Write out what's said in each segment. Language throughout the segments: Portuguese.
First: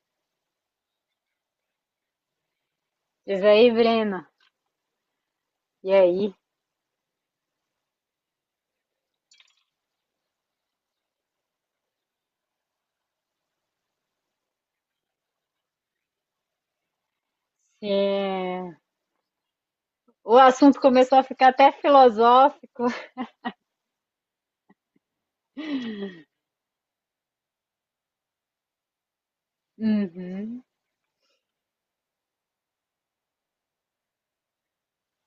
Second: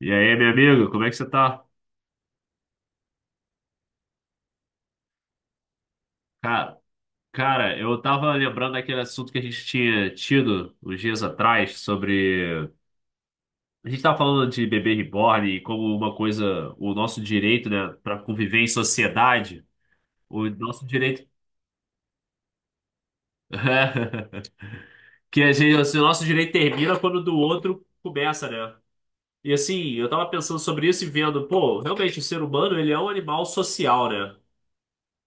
E aí, meu amigo, como é que você tá? Diz aí, Breno. E aí? Cara, cara, eu tava lembrando daquele assunto que a gente tinha tido uns dias atrás sobre. A gente tava falando de bebê reborn e como uma coisa, o nosso direito, né, pra conviver em É. sociedade, O o assunto nosso começou a direito. ficar até filosófico. Que a gente, assim, o nosso direito termina quando o do outro começa, né? E assim, eu tava pensando Uhum. sobre isso e vendo, pô, realmente o ser humano, ele é um animal social, né?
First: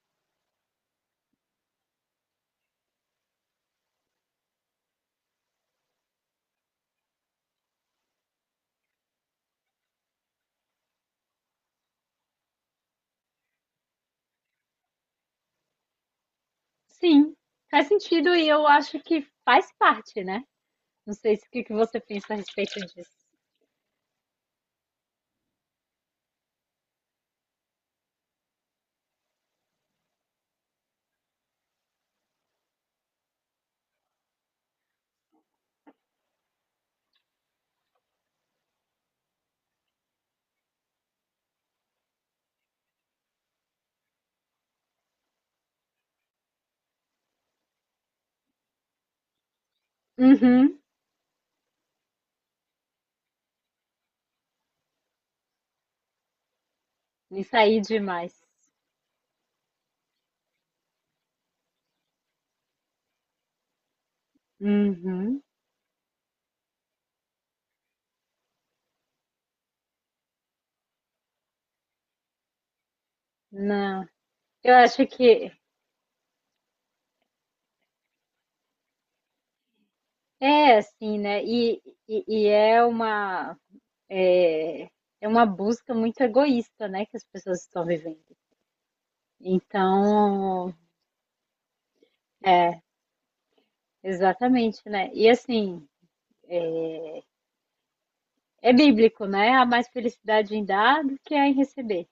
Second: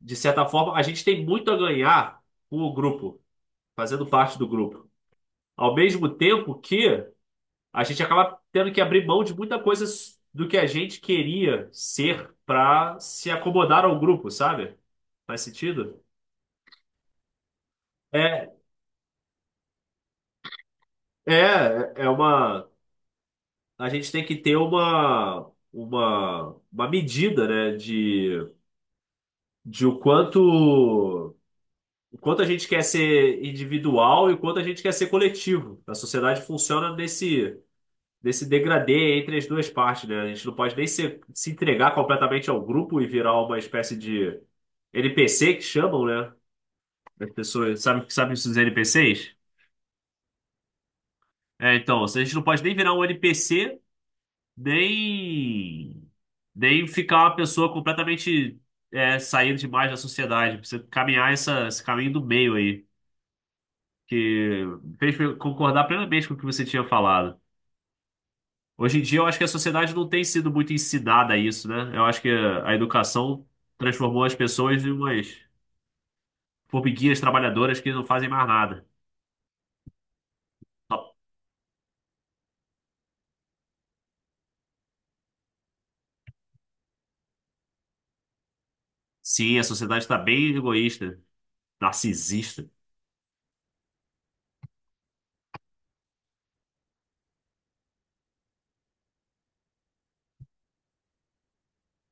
De certa forma, a gente tem muito a ganhar com o grupo, fazendo parte do grupo. Ao mesmo tempo que a gente acaba tendo que abrir mão de muita coisa do que a gente queria ser para se acomodar ao grupo, sabe? Faz sentido? Sim, faz sentido e É, eu acho que faz parte, né? Não sei se o que é, você é pensa a uma. respeito disso. A gente tem que ter uma medida, né, de o quanto a gente quer ser individual e o quanto a gente quer ser coletivo. A sociedade funciona desse degradê entre as duas partes, né? A gente não pode nem se entregar completamente ao grupo e virar uma espécie de NPC que chamam, né? As pessoas, sabe esses NPCs? Uhum. É, então, a gente não pode nem virar um NPC, nem, nem ficar uma Isso pessoa aí demais. completamente saindo demais da sociedade. Precisa caminhar esse caminho do meio aí, que fez eu Uhum. concordar plenamente com o que você tinha falado. Hoje em dia, eu acho que a sociedade não tem sido muito ensinada a isso, né? Eu acho que a educação Não. transformou as Eu pessoas em acho umas que formiguinhas trabalhadoras que não fazem mais nada. é assim, né? E é uma é, é uma busca muito egoísta, né, que as pessoas estão vivendo. Sim, a sociedade está bem Então, egoísta, narcisista. é. Exatamente, né. E assim, é bíblico, né, há mais felicidade em dar do que há em receber.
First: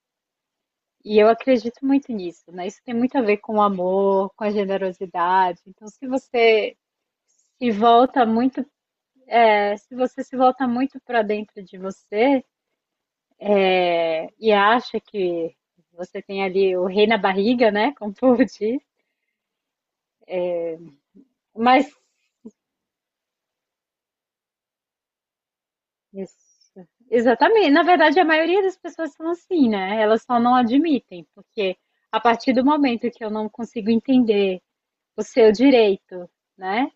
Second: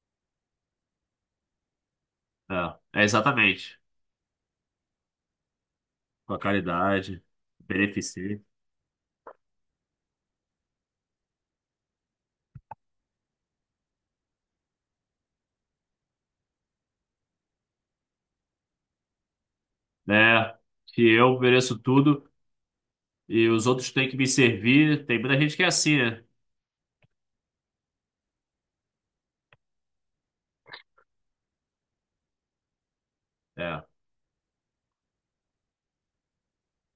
E eu acredito muito nisso, né, É, isso tem é muito a ver com o exatamente. amor, com a generosidade, então se Com a você caridade, se volta beneficência, muito, se você se volta muito para dentro de você, e acha que você tem ali o rei na barriga, né, como o povo diz, né? Que eu mereço mas... tudo e os outros têm que me servir. Tem muita gente que é assim, né? Isso. Exatamente. Na verdade, a maioria das pessoas são assim, né? Elas só não admitem, porque a partir do momento que eu não É. consigo entender o seu direito, né?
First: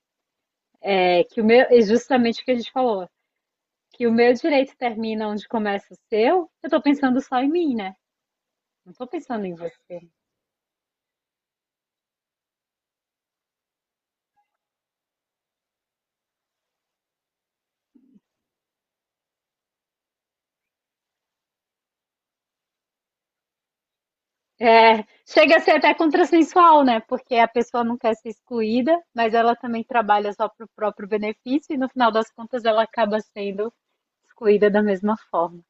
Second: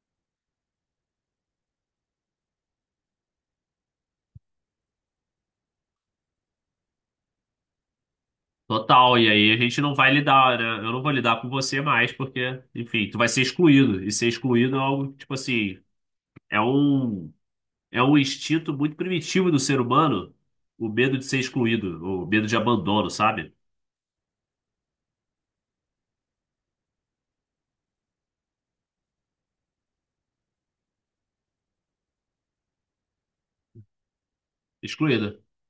É que o meu, é justamente o que a gente falou, que o meu direito termina onde começa o seu, eu tô pensando só em mim, né? Não tô Total, e pensando aí em a gente não você. vai lidar, né? Eu não vou lidar com você mais, porque, enfim, tu vai ser excluído. E ser excluído é algo, tipo assim, é um, é um instinto muito primitivo do ser humano, o medo de ser excluído, o medo de abandono, sabe? É, chega a ser até contrassensual, né? Porque a pessoa não quer ser excluída, mas ela também trabalha só pro próprio benefício e no final das contas ela acaba sendo excluída da mesma Excluído. forma.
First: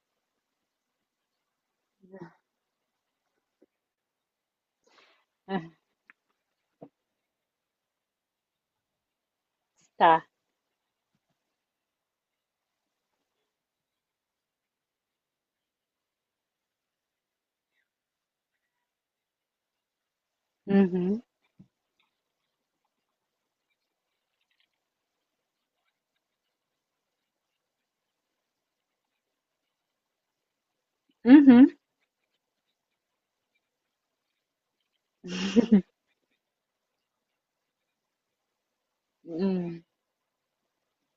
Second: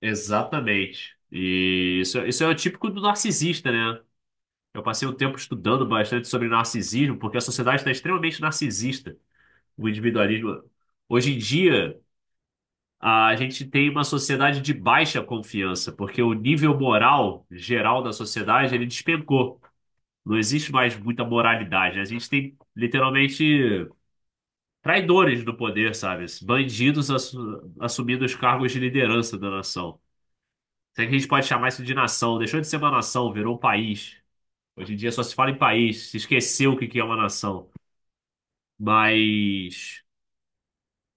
Exatamente. E isso é o típico do narcisista, né? Eu passei um tempo Né? estudando bastante sobre narcisismo, porque a sociedade está extremamente narcisista. O Tá. individualismo. Hoje em dia, a gente tem uma sociedade de baixa confiança, porque o nível moral geral da sociedade ele despencou. Não existe mais Uhum. muita moralidade. A gente tem literalmente traidores no poder, sabe? Assumindo os cargos de liderança da nação. Será que a gente pode chamar Uhum. isso de nação? Deixou de ser uma nação, virou um país. Hoje em dia só se fala em país, se esqueceu o que que é uma nação. Hum. Mas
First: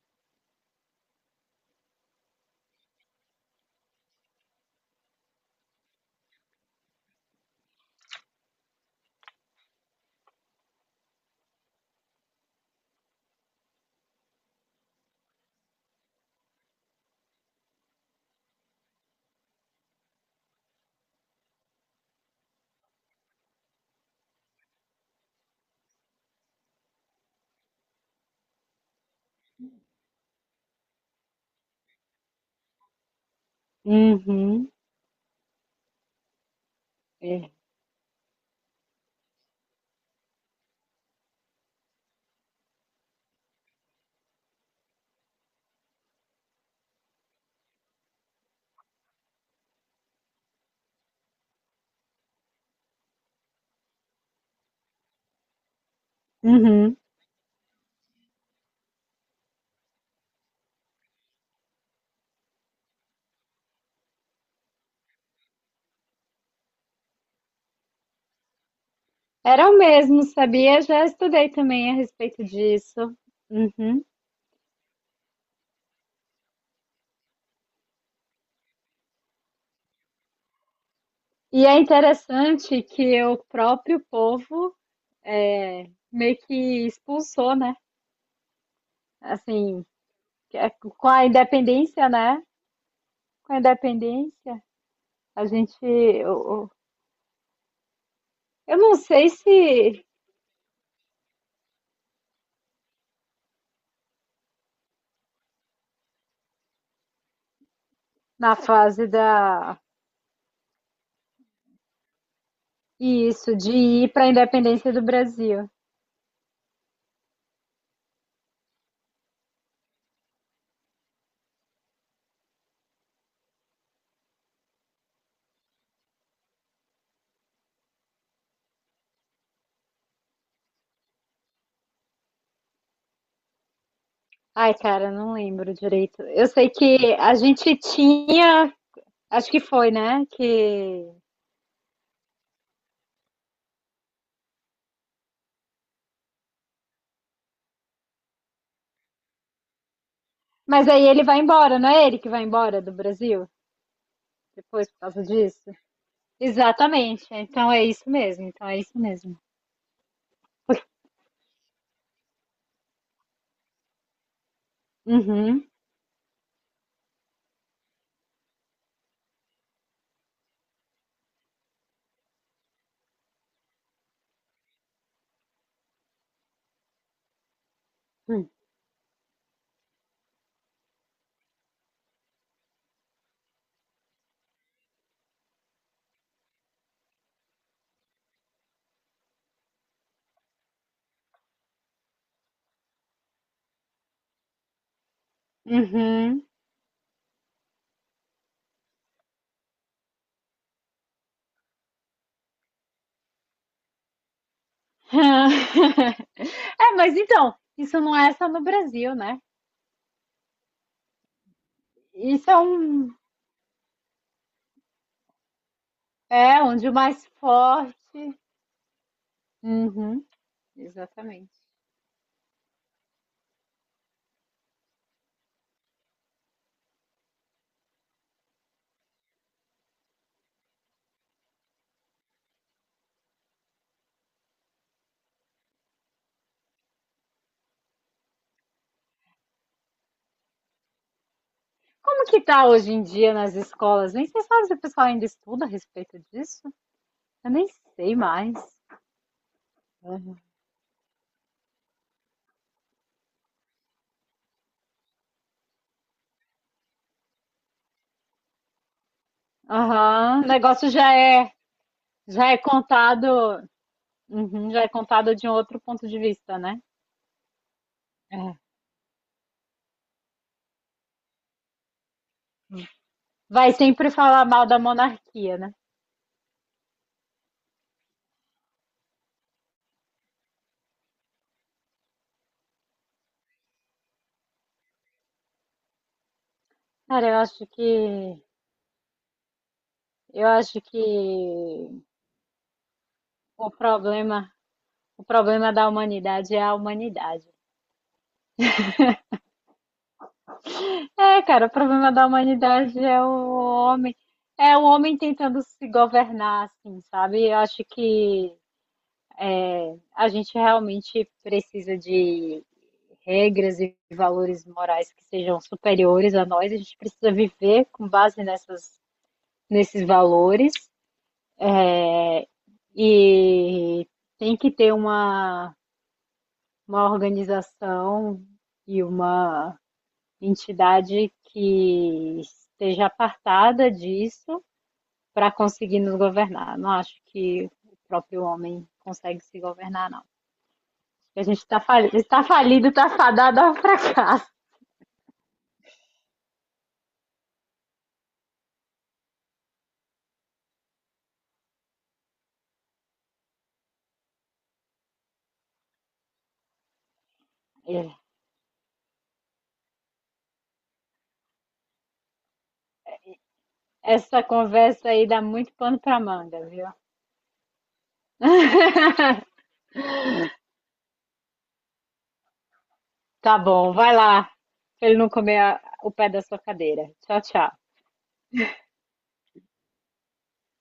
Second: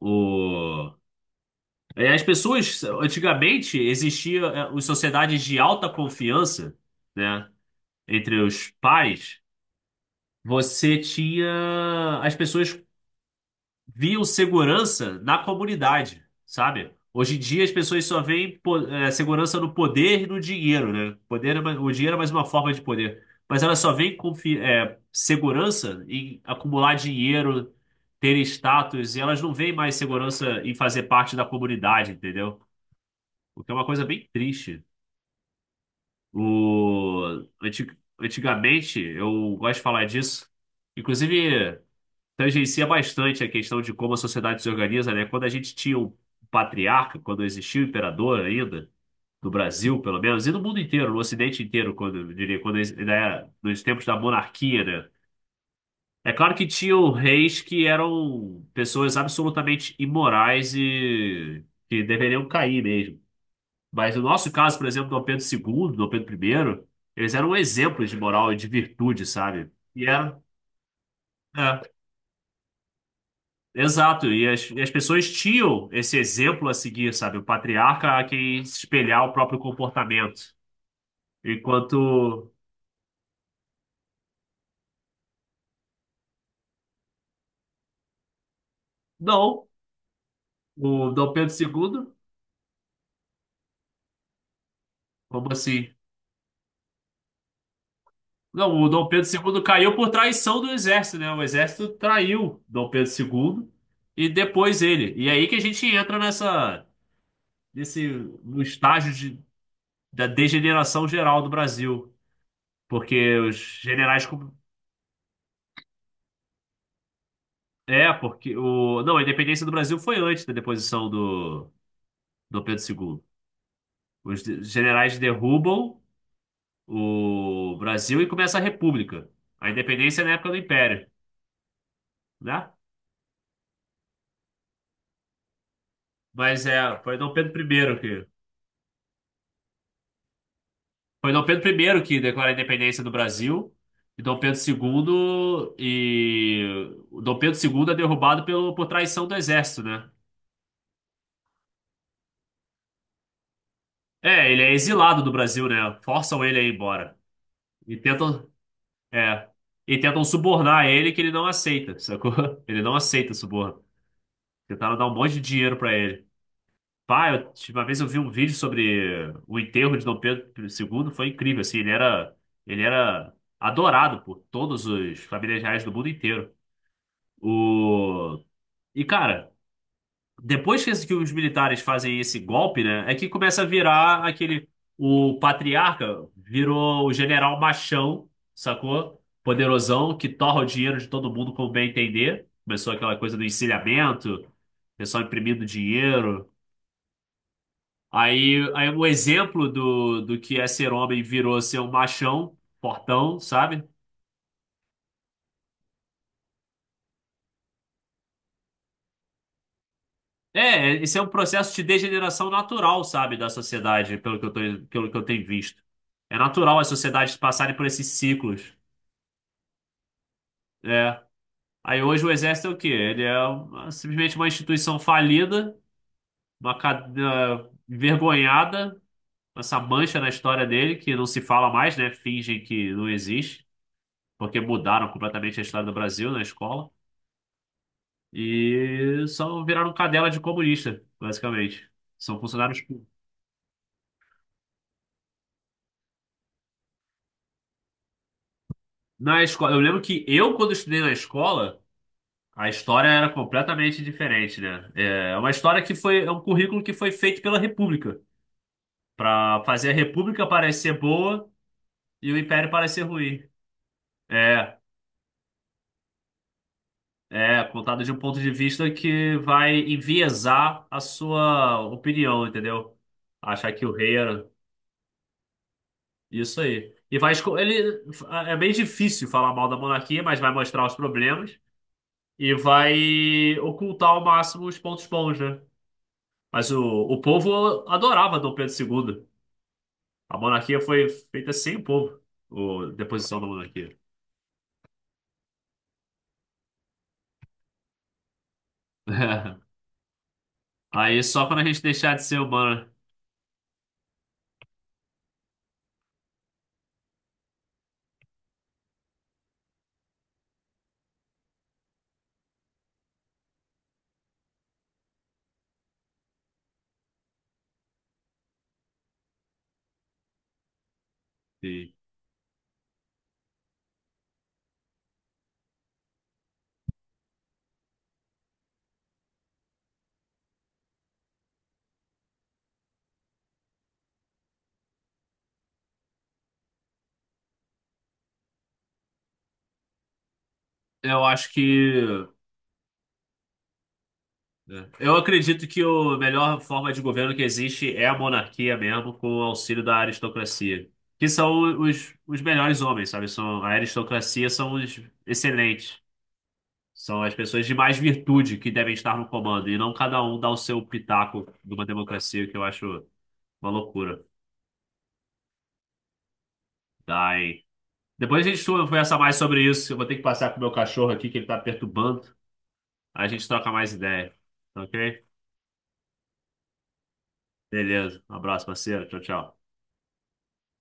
o as pessoas, antigamente, existia as sociedades de alta confiança, né? Entre os pais, você tinha. As pessoas viam segurança na comunidade, sabe? Hoje em dia, as pessoas só segurança no poder e no dinheiro, né? Poder, o dinheiro é mais uma forma de poder. Mas elas só segurança em acumular dinheiro, ter status, e elas não veem mais segurança em fazer parte da comunidade, entendeu? O que é uma coisa bem Uhum. triste. O... É. anti- Antigamente, eu gosto de falar disso. Inclusive, tangencia bastante a questão de como a sociedade se organiza, né? Quando a gente tinha o patriarca, quando existia o imperador ainda, do Brasil, pelo menos, e do mundo inteiro, no Ocidente inteiro, quando, eu diria, quando, ex- ainda nos tempos da monarquia, né? É claro que Uhum. tinham reis que eram pessoas absolutamente imorais e que deveriam cair mesmo. Mas no nosso caso, por exemplo, Dom Pedro II, Dom Pedro I, eles eram exemplos de moral e de virtude, sabe? Era o mesmo, sabia? Já estudei também a é, respeito disso. Uhum. exato. E as pessoas tinham esse exemplo a seguir, sabe? O patriarca a quem se espelhar o próprio comportamento. E é Enquanto, interessante que o próprio povo meio que expulsou, né? não, Assim, com o a Dom Pedro independência, II, né? Com a independência, a como gente... assim? Eu Não, o não Dom Pedro sei II caiu se por traição do exército, né? O exército traiu Dom Pedro II e depois ele. E é aí que a gente entra nesse, na no fase estágio de da. da degeneração geral do Brasil, porque Isso, os de ir generais para a com- independência do Brasil. é, porque o não, a independência do Brasil foi antes da deposição do Pedro II. Generais derrubam o Brasil e começa a República. A independência é na época do Império, né? Ai, cara, não lembro direito. Eu Mas sei é, que foi Dom a Pedro gente I que tinha, acho que foi, né? Que... foi Dom Pedro I que declara a independência do Brasil. E Dom Pedro II e o Dom Pedro II é derrubado pelo, por traição do exército, né? Mas aí ele vai embora, não é ele que vai embora do Brasil É, ele é depois por exilado causa do Brasil, disso? né? Forçam ele a ir embora. Exatamente. Então é E isso mesmo. tentam, Então é isso mesmo. é, e tentam subornar ele que ele não aceita, sacou? Ele não aceita suborno. Tentaram dar um monte de Uhum. dinheiro pra ele. Pá, eu, tipo, uma vez eu vi um vídeo sobre o enterro de Dom Pedro II, foi incrível, assim, ele era adorado por todos os familiares reais do mundo inteiro. O... E, cara, depois que os militares fazem esse golpe, né, é que começa a virar aquele. O patriarca virou o general machão, sacou? Poderosão, que torra o dinheiro de todo mundo como bem entender. Começou aquela coisa do encilhamento, pessoal imprimindo Uhum. dinheiro. Aí, um exemplo do que é ser homem virou ser um machão, portão, sabe? É, mas então, isso não é só no Brasil, né? É, esse é um processo de degeneração Isso é natural, um, sabe, da sociedade, pelo que eu tenho visto. É é natural as onde o mais sociedades passarem por esses forte. ciclos. Uhum. É. Exatamente. Aí hoje o exército é o quê? Ele é simplesmente uma instituição falida, envergonhada, essa mancha na história dele, que não se fala mais, né? Fingem que não existe, porque mudaram completamente a história do Brasil na escola. E só viraram cadela de comunista, basicamente. Como São que tá funcionários. hoje em dia nas escolas? Nem sei sabe se o pessoal ainda estuda a respeito disso. Eu nem sei mais. Na escola, eu lembro que Uhum. eu, quando estudei na escola, a história era completamente diferente, né? É uma história que foi, é um currículo que foi feito pela República, para fazer a Aham. República O negócio parecer boa e o já é Império parecer ruim. contado, uhum, É, já é contado de um outro ponto de vista, né? Contado de um ponto de É. vista que vai enviesar a sua opinião, entendeu? Vai Achar que o sempre rei falar era mal da monarquia, né? isso aí. E vai, é bem difícil falar mal da monarquia, mas vai mostrar os problemas e vai ocultar ao máximo os pontos bons, né? Mas o Cara, povo adorava Dom Pedro II. A eu monarquia acho que foi feita sem o povo, o deposição da o monarquia. problema, o problema da humanidade é a humanidade. Aí É, só quando a cara, o gente problema deixar de da ser humano. humanidade é o homem tentando se governar, assim, sabe? Eu acho que a gente realmente precisa de regras e valores morais que sejam superiores a nós. A gente precisa viver com base nessas, nesses valores E é, e tem que ter uma organização e uma entidade que esteja apartada disso para conseguir nos governar. Não acho que o próprio homem consegue se governar, não. Eu A acho gente está falido, que. está falido, está fadado ao fracasso. Eu acredito que a melhor forma de governo que existe é a monarquia mesmo, com o auxílio da aristocracia. Que são os melhores homens, sabe? São, a aristocracia são os excelentes. São as pessoas de mais É. virtude que devem estar no comando, e não cada um dar o seu pitaco numa democracia, que eu acho. Uma loucura. Essa conversa aí dá muito pano para manga, viu? Dai Depois a gente conversa mais sobre isso. Eu vou ter que passar com o meu cachorro aqui, que ele tá perturbando. Aí a gente Tá troca mais bom, vai ideia. lá, Tá para ele ok? não comer o pé da sua cadeira. Tchau, tchau. Beleza. Um abraço, parceiro. Tchau, tchau.